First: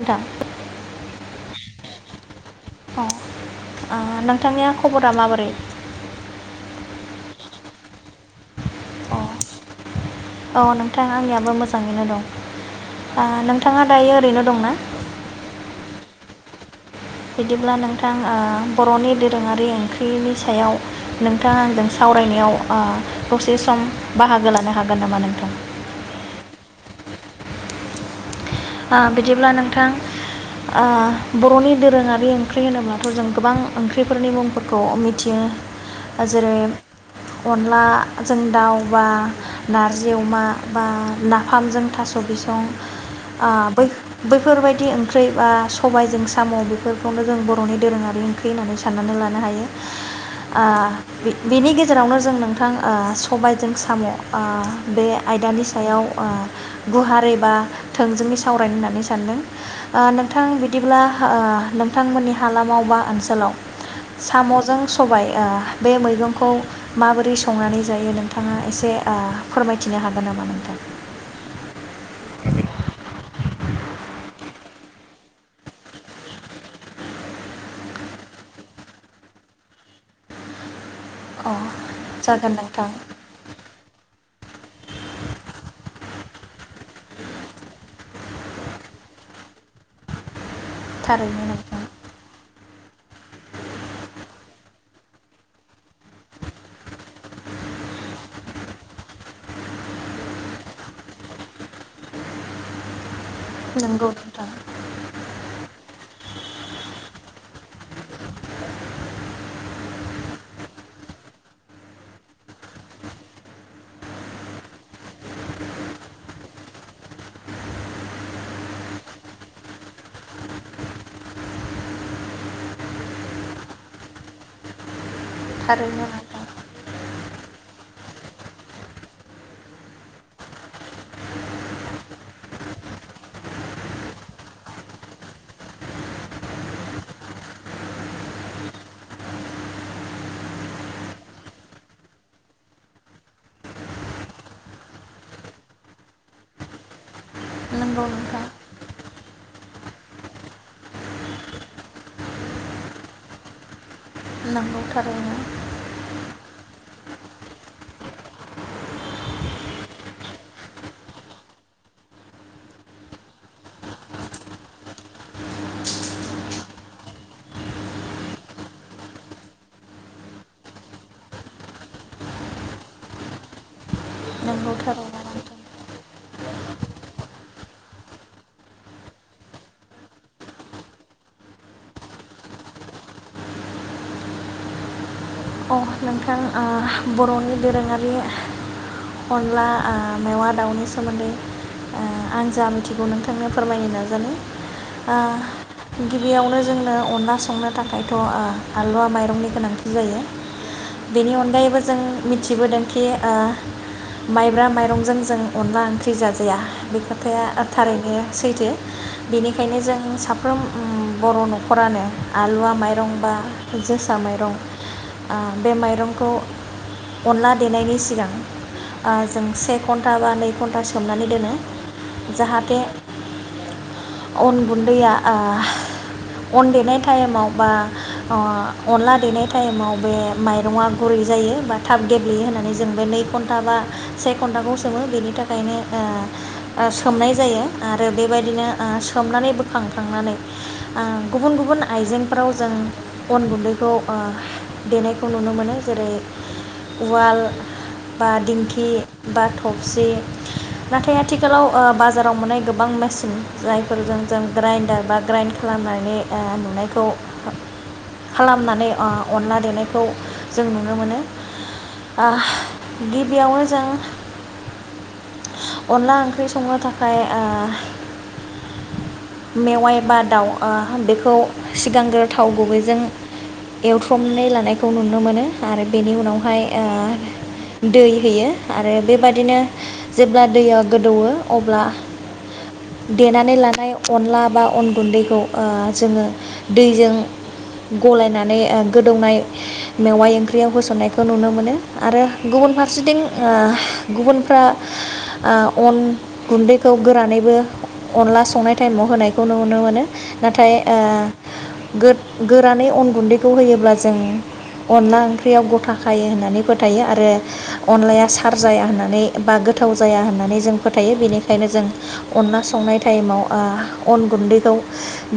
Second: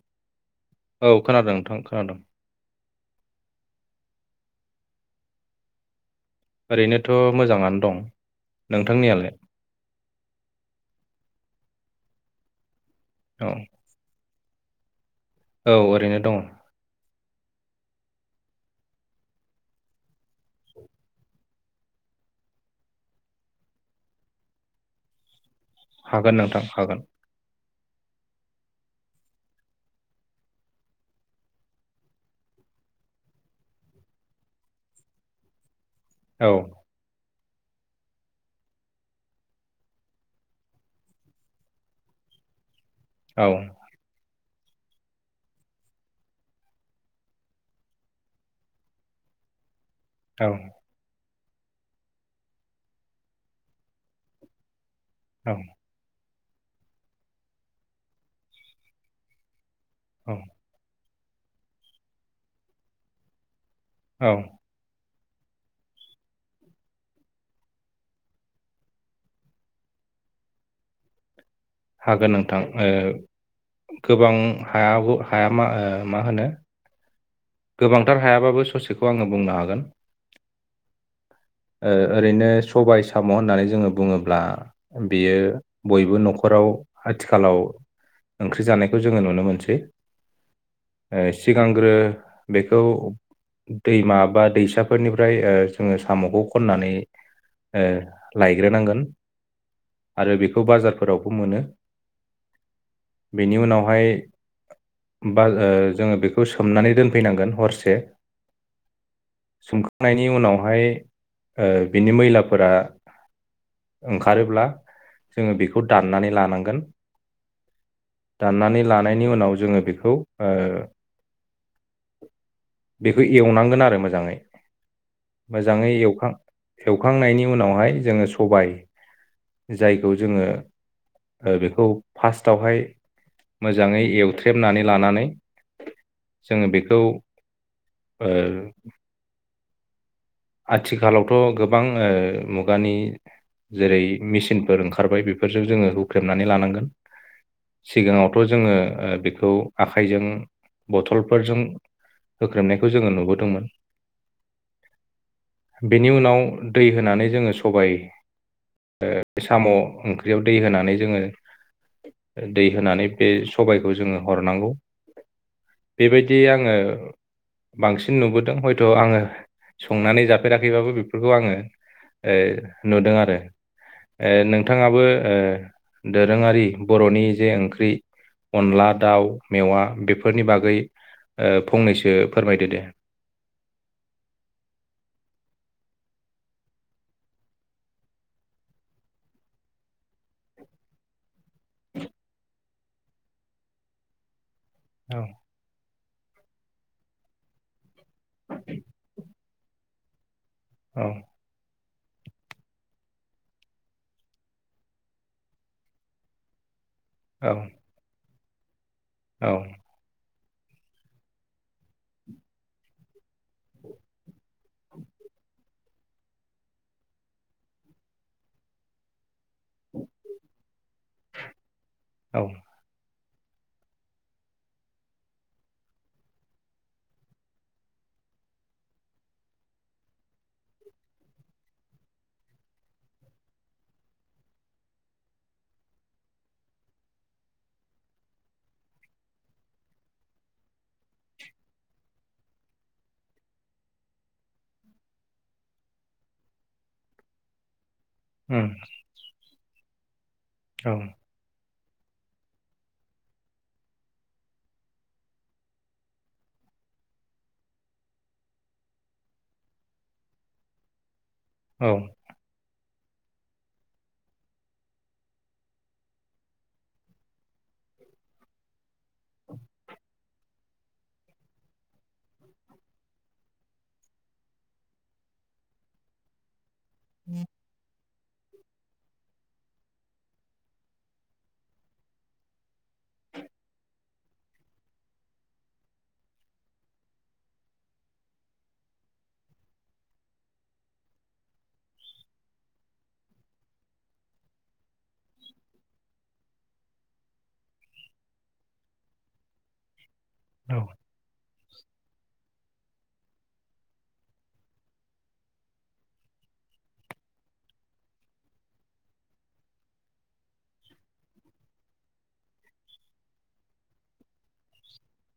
आदा औ खोनादों नोंथां खोनादों अ नोंथांनिया खबरा माबोरै ओरैनोथ' मोजाङानो दं नोंथांनियालाय औ नोंथां आंनियाबो मोजां ङैनो दं ओ औ नोंथाङा दायो ओरैनो दंना औ ओरैनो दङ बिदिब्ला नोंथां ओ बर'नि दोरोङारि ओंख्रिनि सायाव नोंथाङा आंजों सावरायनायाव ओ दसे सम बाहागो लानो हागोन नामा नोंथां हागोन नोंथां हागोन ओ बिदिब्ला नोंथां बर'नि दोरोङारि ओंख्रि होनोब्लाथ' जों गोबां ओंख्रिफोरनि मुंफोरखौ मिथियो ओ औ जेरै अनलाजों दाउ बा नारजि अमा बा नाफामजों थास' बिसं आ बै फोरबायदि ओंख्रि बा सबाइजों साम' बेफोरखौनो जों बर'नि दोरोङारि ओंख्रि होननानै सान्नानै लानो हायो औ आ बेनि गेजेरावनो जों नोंथां ओ सबायजों साम' ओ बे आयदानि सायाव गुवार एबा थोंजोङै सावरायनो होननानै सानदों ओ औ नोंथां बिदिब्ला ओ नोंथांमोननि हालामाव बा ओनसोलाव औ साम'जों सबाय ओ बे मैगंखौ माबोरै संनानै जायो नोंथाङा एसे ओ फोरमायथिनो हागोन नामा नोंथां हागोन नोंथां गोबां हाय हाया म मा होनो गोबांथार हायाबाबो ससेखौ आङो बुंनो हागोन अ ओ ओरैनो जागोन नोंथां सबाय साम' होननानै जोङो बुङोब्ला ब्ला बेयो बयबो न'खराव आथिखालाव ओंख्रि जानायखौ जोङो नुनो मोनसै ओ थारैनो नोंथां सिगांग्रो बेखौ दैमा बा दैसाफोरनिफ्राय ओ जोङो साम'खौ खननानै ओ लायग्रोनांगोन आरो बेखौ बाजारफोरावबो मोनो बेनि उनावहाय नंगौ नोंथां बा जोङो बेखौ सो सोमनानै दोनफैनांगोन हरसे सोमखांनायनि उनावहाय ओ बिनि मैलाफोरा ओंखारोब्ला जोङो बेखौ दाननानै लानांगोन दाननानै लानायनि उनाव जोङो बेखौ ओ बेखौ एवनांगोन आरो मोजाङै मोजाङै थारैनो एव नोंथां एवखांनायनि उनावहाय जोङो सबाय जायखौ जोङो बेखौ फार्टआवहाय मोजाङै एवथ्रेबनानै लानानै जोङो बेखौ ओ आथिखालावथ' गोबां ओ मुगानि जेरै मेचिनफोर ओंखारबाय बेफोरजों जोङो हुख्रेमनानै लानांगोन नंगौ नोंथां सिगाङावथ' जोङो ओ बेखौ आखाइजों बथलफोरजों होख्रेमनायखौ जोङो नुबोदोंमोन नांगौथारै बेनि उनाव दै होनानै जोङो सबाय ओ साम' ओंख्रियाव दै होनानै जोङो दै होनानै बे सबायखौ जोङो हरनांगौ बेबायदि आङो बांसिन नुबोदों हयथ' आङो संनानै जाफेराखैबाबो बेफोरखौ आङो ओ नुदों आरो ओ नंगौ नोंथाङाबो थारैनो नोंथां दोरोङारि बर'नि जे ओंख्रि अनला दाउ मेवा बेफोरनि बागै फंनैसो फोरमायदो दे अ नोंथां ओ बर'नि दोरोङारि अनला ओ मेवा दाउनि सोमोन्दै ओ आं जानो आथिखौ नोंथांनो फोरमायनो नाजानो औ ओह गिबियावनो जोंनो अनला संनो थाखायथ' आलुवा माइरंनि गोनांथि जायो औ बेनि अनगायैबो जों मिथिबोदोंखि ओ माइब्रा माइरंजों जों अनला ओंख्रि जाजाया बे खोथाया औ ओ थारैनो सैथो औ बेनिखायनो जों सा साफ्रोम ओ बर' न'खरानो आलुवा माइरं बा जोसा माइरं बा बे माइरंखौ अनला देनायनि सिगां जों से घन्टा बा नै घन्टाससिम सोमनानै दोनो औ जाहाथे अन गुन्दैया ओह अन देनाय टाइमाव बा अनला देनाय टाइमाव बे माइरङा गुरै जायो बा थाब गेब्लेयो होननानै जों बे नै घन्टा बा से घन्टाखौ सोमो बेनि थाखायनो ओ सोमनाय जायो आरो बेबायदिनो सोमनानै बोखांखांनानै ओ गुबुन गुबुन आइजेंफोराव जों अन गुन्दैखौ ओह देनायखौ नुनो मोनो जेरै उवाल बा उम दिंखि बा थबसि औ नाथाय आथिखालाव बाजाराव मोननाय गोबां मेसिन जायफोरजों जों ग्राइन्डार बा ग्राइन्ड खालामनानै नुनायखौ खालामनानै अनला देनायखौ जों नुनो मोनो औ आ गिबियावनो जों अनला ओंख्रि संनो थाखाय ओ मेवाइ बा दाउ बेखौ ओ सिगांग्रो थाव गुबैजों एवथ्रमनानै ल हनायखौ नुनो मोनो आरो बेनि उनावहाय ओ दै होयो आरो बेबादिनो जेब्ला दैया गोदौो अब्ला देनानै लानाय अनला बा अन गुन्दैखौ जोङो दैजों गलायनानै गोदौनाय मेवाइ ओंख्रियाव होसननायखौ नुनो मोनो आरो गुबुन फारसेथिं ओ गुबुनफ्रा ओ अन गुन्दैखौ गोरानैबो अनला संनाय टाइमाव होनाय खौ नुनो मोनो नाथाय ओह गोद गोरानै अन गुन्दैखौ होयोब्ला जों अनला ओंख्रियाव गथा खायो होननानै फोथायो आरो अनलाया सार जाया होननानै बा गोथाव जाया होननानै जों फोथायो बेनिखायनो जों अनला संनाय टाइमाव ओ अन गुन्दैखौ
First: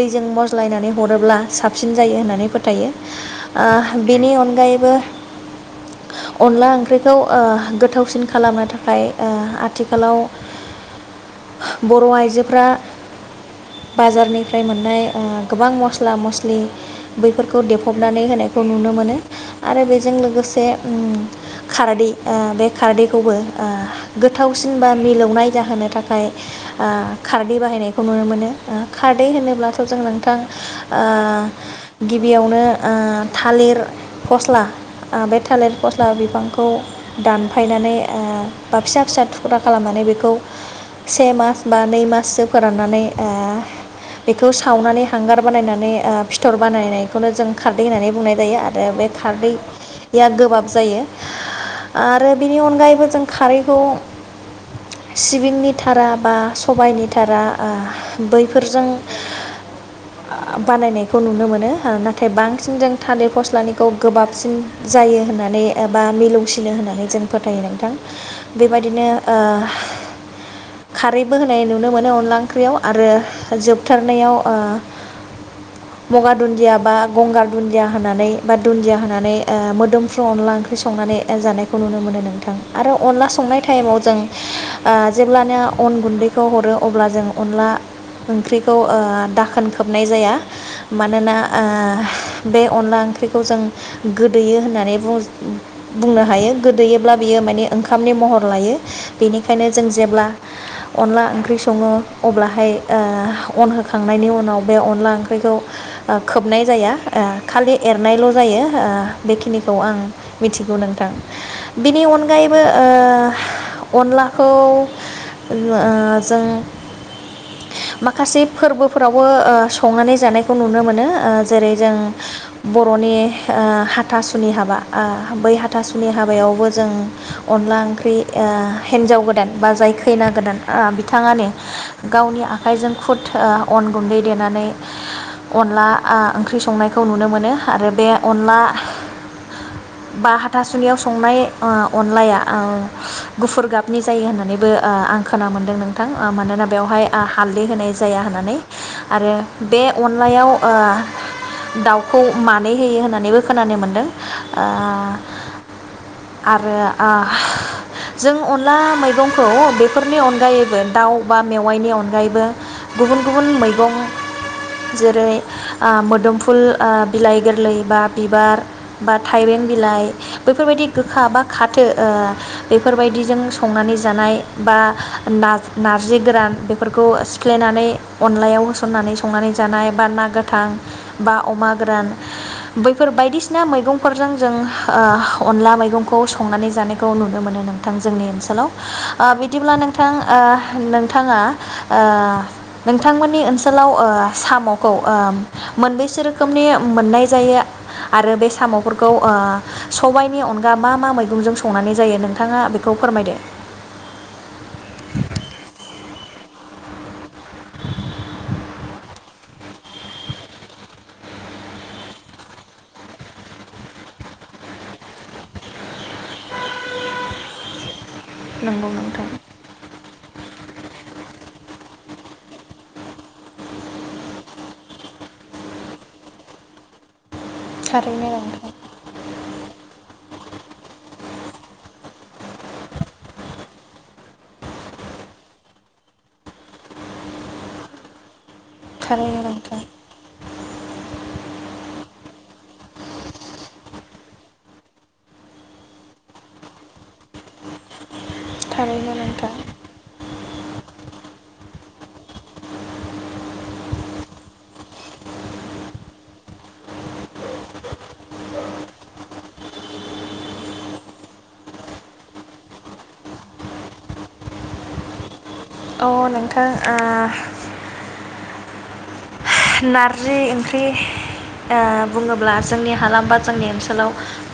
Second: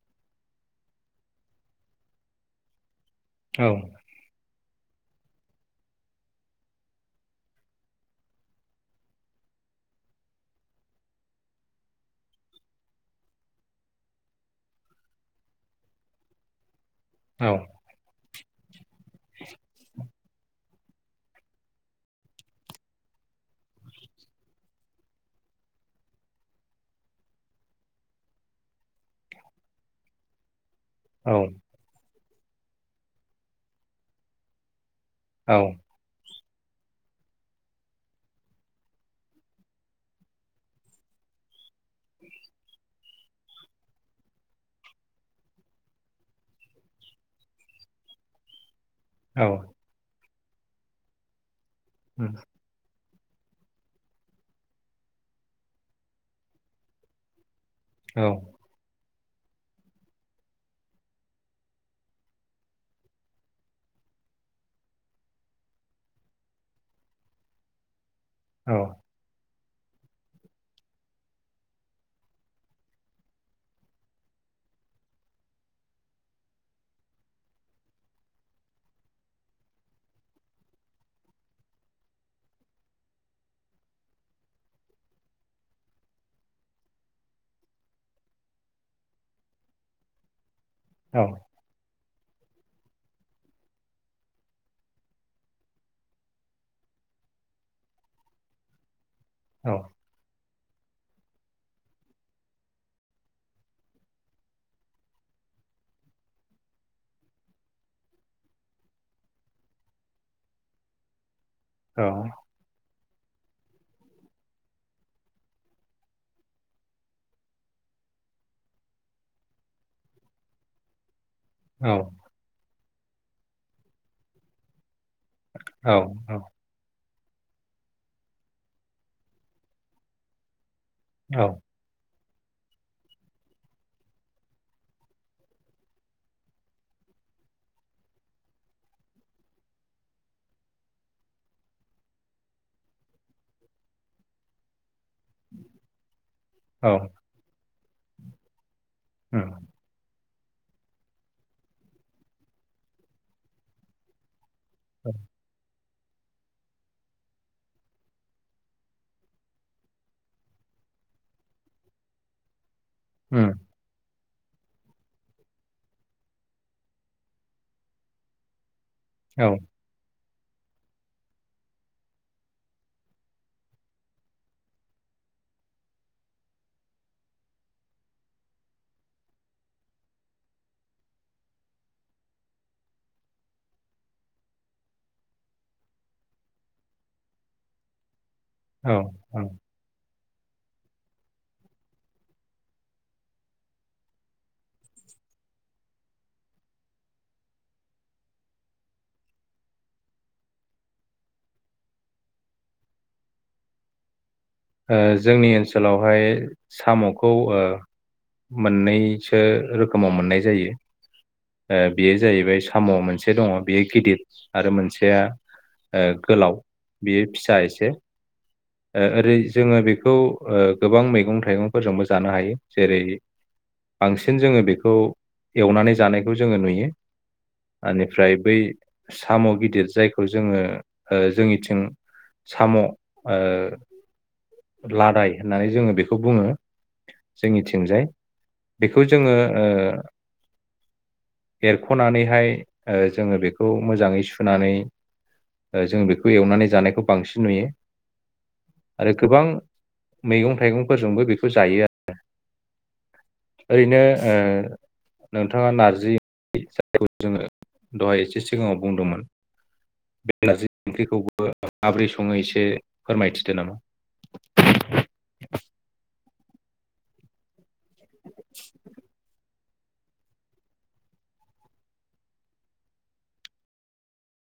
दैजों मज्लायनानै हरोब्ला साबसिन जायो होननानै फोथायो औ नि अनगायैबो अनला ओंख्रिखौ ओह गोथावसिन खालामनो थाखाय ओह आथिखालाव बर' आइजोफोरा बाजारनिफ्राय मोननाय ओह गोबां मस्ला मस्लि औ बैफोरखौ देफबनानै होनाय खौ नुनो मोनो आरो बे बेजों उम लोगोसे खारदै ओ बे खारदैखौबो गोथावसिन बा मिलौनाय जाहोनो थाखाय ओ खारदै बाहायनायखौ नुनो मोनो ओ खारदै होनोब्लाथ' जों नोंथां औ ओ गिबियावनो थालिर फस्ला आ बे औ थालिर फस्ला बिफांखौ खौ दानफायनानै ओ बा फिसा फिसा थुख्रा खालामनानै बेखौ से मास बा नै माससो फोराननानै ओ बेखौ सावनानै हांगार बानायनानै ओ फिथर बानायनायखौनो जों खारदै होननानै बुंनाय जायो आरो आरो बे औ खारदै या गोबाब जायो उम आरो बिनि अनगायैबो जों खारैखौ सिबिंनि थारा बा सबायनि थारा औ ओ बैफोरजों ओ बानायनायखौ नुनो मोनो नाथाय बांसिन जों थान्दिर फस्लानिखौ गोबाबसिन जायो होननानै एबा मिलौसिनो होननानै जों फोथायो नोंथां औ बेबायदिनो खारैबो होनाय नुनो मोनो अनला ओंख्रियाव आरो जोबथारनायाव ओ मगा दुन्दिया बा गंगार दुन्दिया दुन्दिया होनानै बा दुन्दिया होनानै ओ मोदोमफ्रु अनला ओंख्रि संनानै जानायखौ नुनो मोनो नोंथां आरो अनला संनाय टाइमाव जों ओ जेब्लानो अन गुन्दैखौ हरो अब्ला जों अनला ओंख्रिखौ दाखोन खोबनाय जाया औ मानोना बे अनला ओंख्रिखौ जों गोदोयो होननानै बुंनो हायो गोदोयोब्ला बियो माने ओंखामनि महर लायो बेनिखायनो जों जेब्ला अनला ओंख्रि सङो अब्लाहाय ओ अन होखांनायनि उनाव बे अनला ओंख्रिखौ खोबनाय जाया ओ खालि एरनायल' जायो ओ बेखिनिखौ आं मिथिगौ नोंथां बिनि अनगायैबो अनलाखौ ओ जों माखासे फोरबोफोरावबो ओ संनानै जानायखौ नुनो मोनो ओ औ जों ब बर'नि ओ हाथासुनि हाबा ओ बै हाथासुनि औ हाबायावबो जों अनला ओंख्रि ओ हिन्जाव गोदान बा जाय खैना गोदान अ औ बिथाङानो गावनि आखाइजों खुद ओ अन गुन्दै देनानै अनला ओंख्रि संनायखौ नुनो मोनो आरो बे अनला बा हाथासुनियाव संनाय ओ अनलाया गुफुर गाबनि जायो होननानैबो ओ आं खोना मोन्दों नोंथां मानोना बेवहाय हालदै होनाय जाया होननानै आरो उम बे अन अलायाव ओह दाउखौ मानै होयो होननानैबो खोनानो मोनदों ओ आरो ओह जों अनला मैगंखौ बेफोरनि अनगायैबो दाउ बा मेवाइनि अनगायैबो गुबुन गुबुन उम मैगं जेरै ओ मोदोमफुल ओ बिलाइ गोरलै बा बिबार बा औ थाइबें बिलाइ बेफोरबायदि गोखा बा खााथो बेफोरबायदिजों संनानै जानाय बा नार नारजि गोरान बेफोरखौ सिफ्लायनानै अनलायाव होसननानै संनानै जानाय बा ना गोथां बा अमा गोरान बैफोर बायदिसिना मैगंफोरजों जों ओ अनला मैगंखौ संनानै जानायखौ नुनो मोनो नोंथां जोंनि ओनसोलाव औ हेल' बिदिब्ला नोंथां ओह नोंथाङा ओह नोंथांमोननि ओनसोलाव साम'खौ ओह मोनबैसो रोखोमनि मोननाय जायो आरो बे साम'फोरखौ ओह सबायाइनि अनगा मा मा मैगंजों संनानै जायो नोंथाङा बेखौ फोरमायदो ओह जोंनि ओनसोलाव बेवहाय साम'खौ ओ मोननैसो रोखोमाव मोननाय जायो बेयो जाहैबाय साम' मोनसे दङ बेयो गिदिर आरो मोनसेया गोलाव बेयो फिसा एसे नंगौ बियो नोंथां ओरै जोङो बेखौ ओ गोबां मैगं थाइगंफोरजोंबो जानो हायो जेरै बांसिन जोङो बेखौ एवनानै जानायखौ जोङो नुयो थारैनो बेनिफ्राय बै नोंथां साम' गिदिर जायखौ जोङो जोंनिथिं साम'ओ लादाय होननानै जोङो बेखौ बुङो जोंनिथिंजाय बेखौ जोङो थारैनो ओ नोंथां एरख'नानैहाय जोङो बेखौ मोजाङै सुनानै जों बेखौ एवनानै जानायखौ बांसिन नुयो आरो थारैनो गोबां नोंथां मैगं थाइगंफोरजोंबो बेखौ जायो आरो ओरैनो ओ नोंथाङा नारजि जेखौ जोङो दहाय एसे सिगाङाव बुंदोंमोन बेलाजि ओंख्रिखौबो माब्रै सङो एसे फोरमायथिदो नामा अ नोंथां ओह [inaudible] नारजि ओंख्रि ओ बुङोब्ला जोंनि हालाम बा जोंनि ओनसोलाव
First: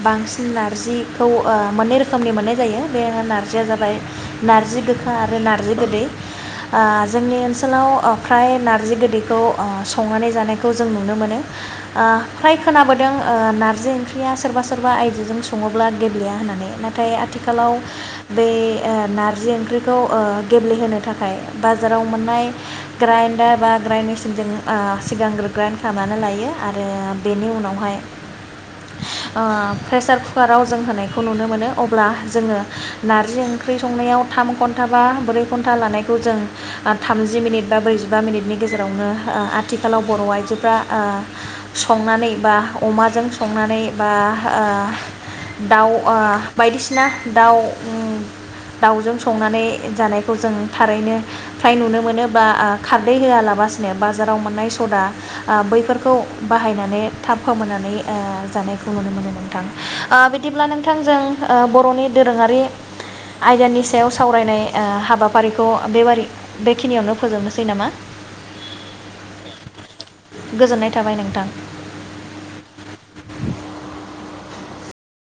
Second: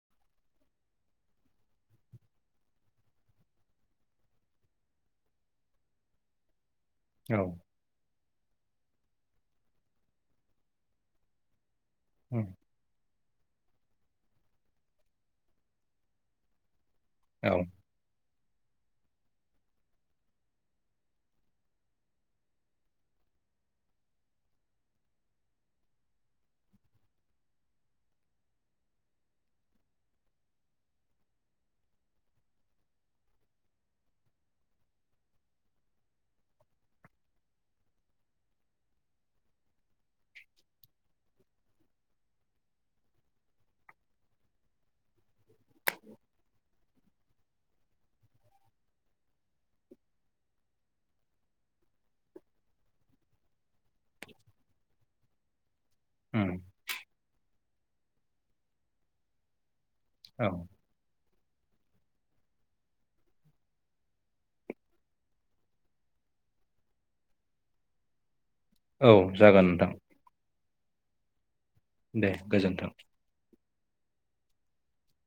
बांसिन नारजिखौ ओ मोननै रोखोमनि मोननाय जायो बे नारजिया जाबाय नार्जि गोखा आरो नार्जि गोदै ओह जोंनि औ ओनसोलाव फ्राय नारजि गोदैखौ ओह संनानै जानायखौ जों नुनो मोनो ओह फ्राय खोनाबोदों ओ नारजि ओंख्रिया सोरबा सोरबा आयजोजों सङोब्ला गेब्लेया होननानै नाथाय नाथाय औ आथिखालाव बे नारजि ओंख्रिखौ गेब्लेहोनो थाखाय बाजाराव मोननाय ग्राइडार बा ग्रड सिन जों ओ सिगांग्रो ग्राइड खालामनानै लायो आरो बेनि उनावहाय ओ प्रेसार कुकाराव जों होनायखौ नुनो मोनो अब्ला जोङो नार्जि ओंख्रि संनायाव थाम घन्टा बा ब्रै घन्टा लानायखौ जों थामजि मिनिट बा ब्रैजिबा मिनिटनि गेजेरावनो ओह आथिखालाव बर' आइजोफ्रा ओह संनानै बा अमाजों संनानै बा ओह दाउ ओह बायदिसिना बिसिना दाउ दाउजों संनानै जानायखौ जों थारैनो फ्राय नुनो मोनो बा खारदै होआलाबासिनो बाजाराव मोननाय सदा ओ बैफोरखौ बैफोरखौ औ बाहायनानै थाब फोमोननानै जानायखौ नुनो मोनो नोंथां ओह बिदिब्ला नोंथांजों ओह बर'नि दोरोङारि आयदानि सायाव ओह सावरायनाय हाबाफारिखौ बेब बेखिनियावनो फोजोबनोसै नामा औ जागोन नोंथां गोजोननाय थाबाय नोंथां दे गोजोन्थों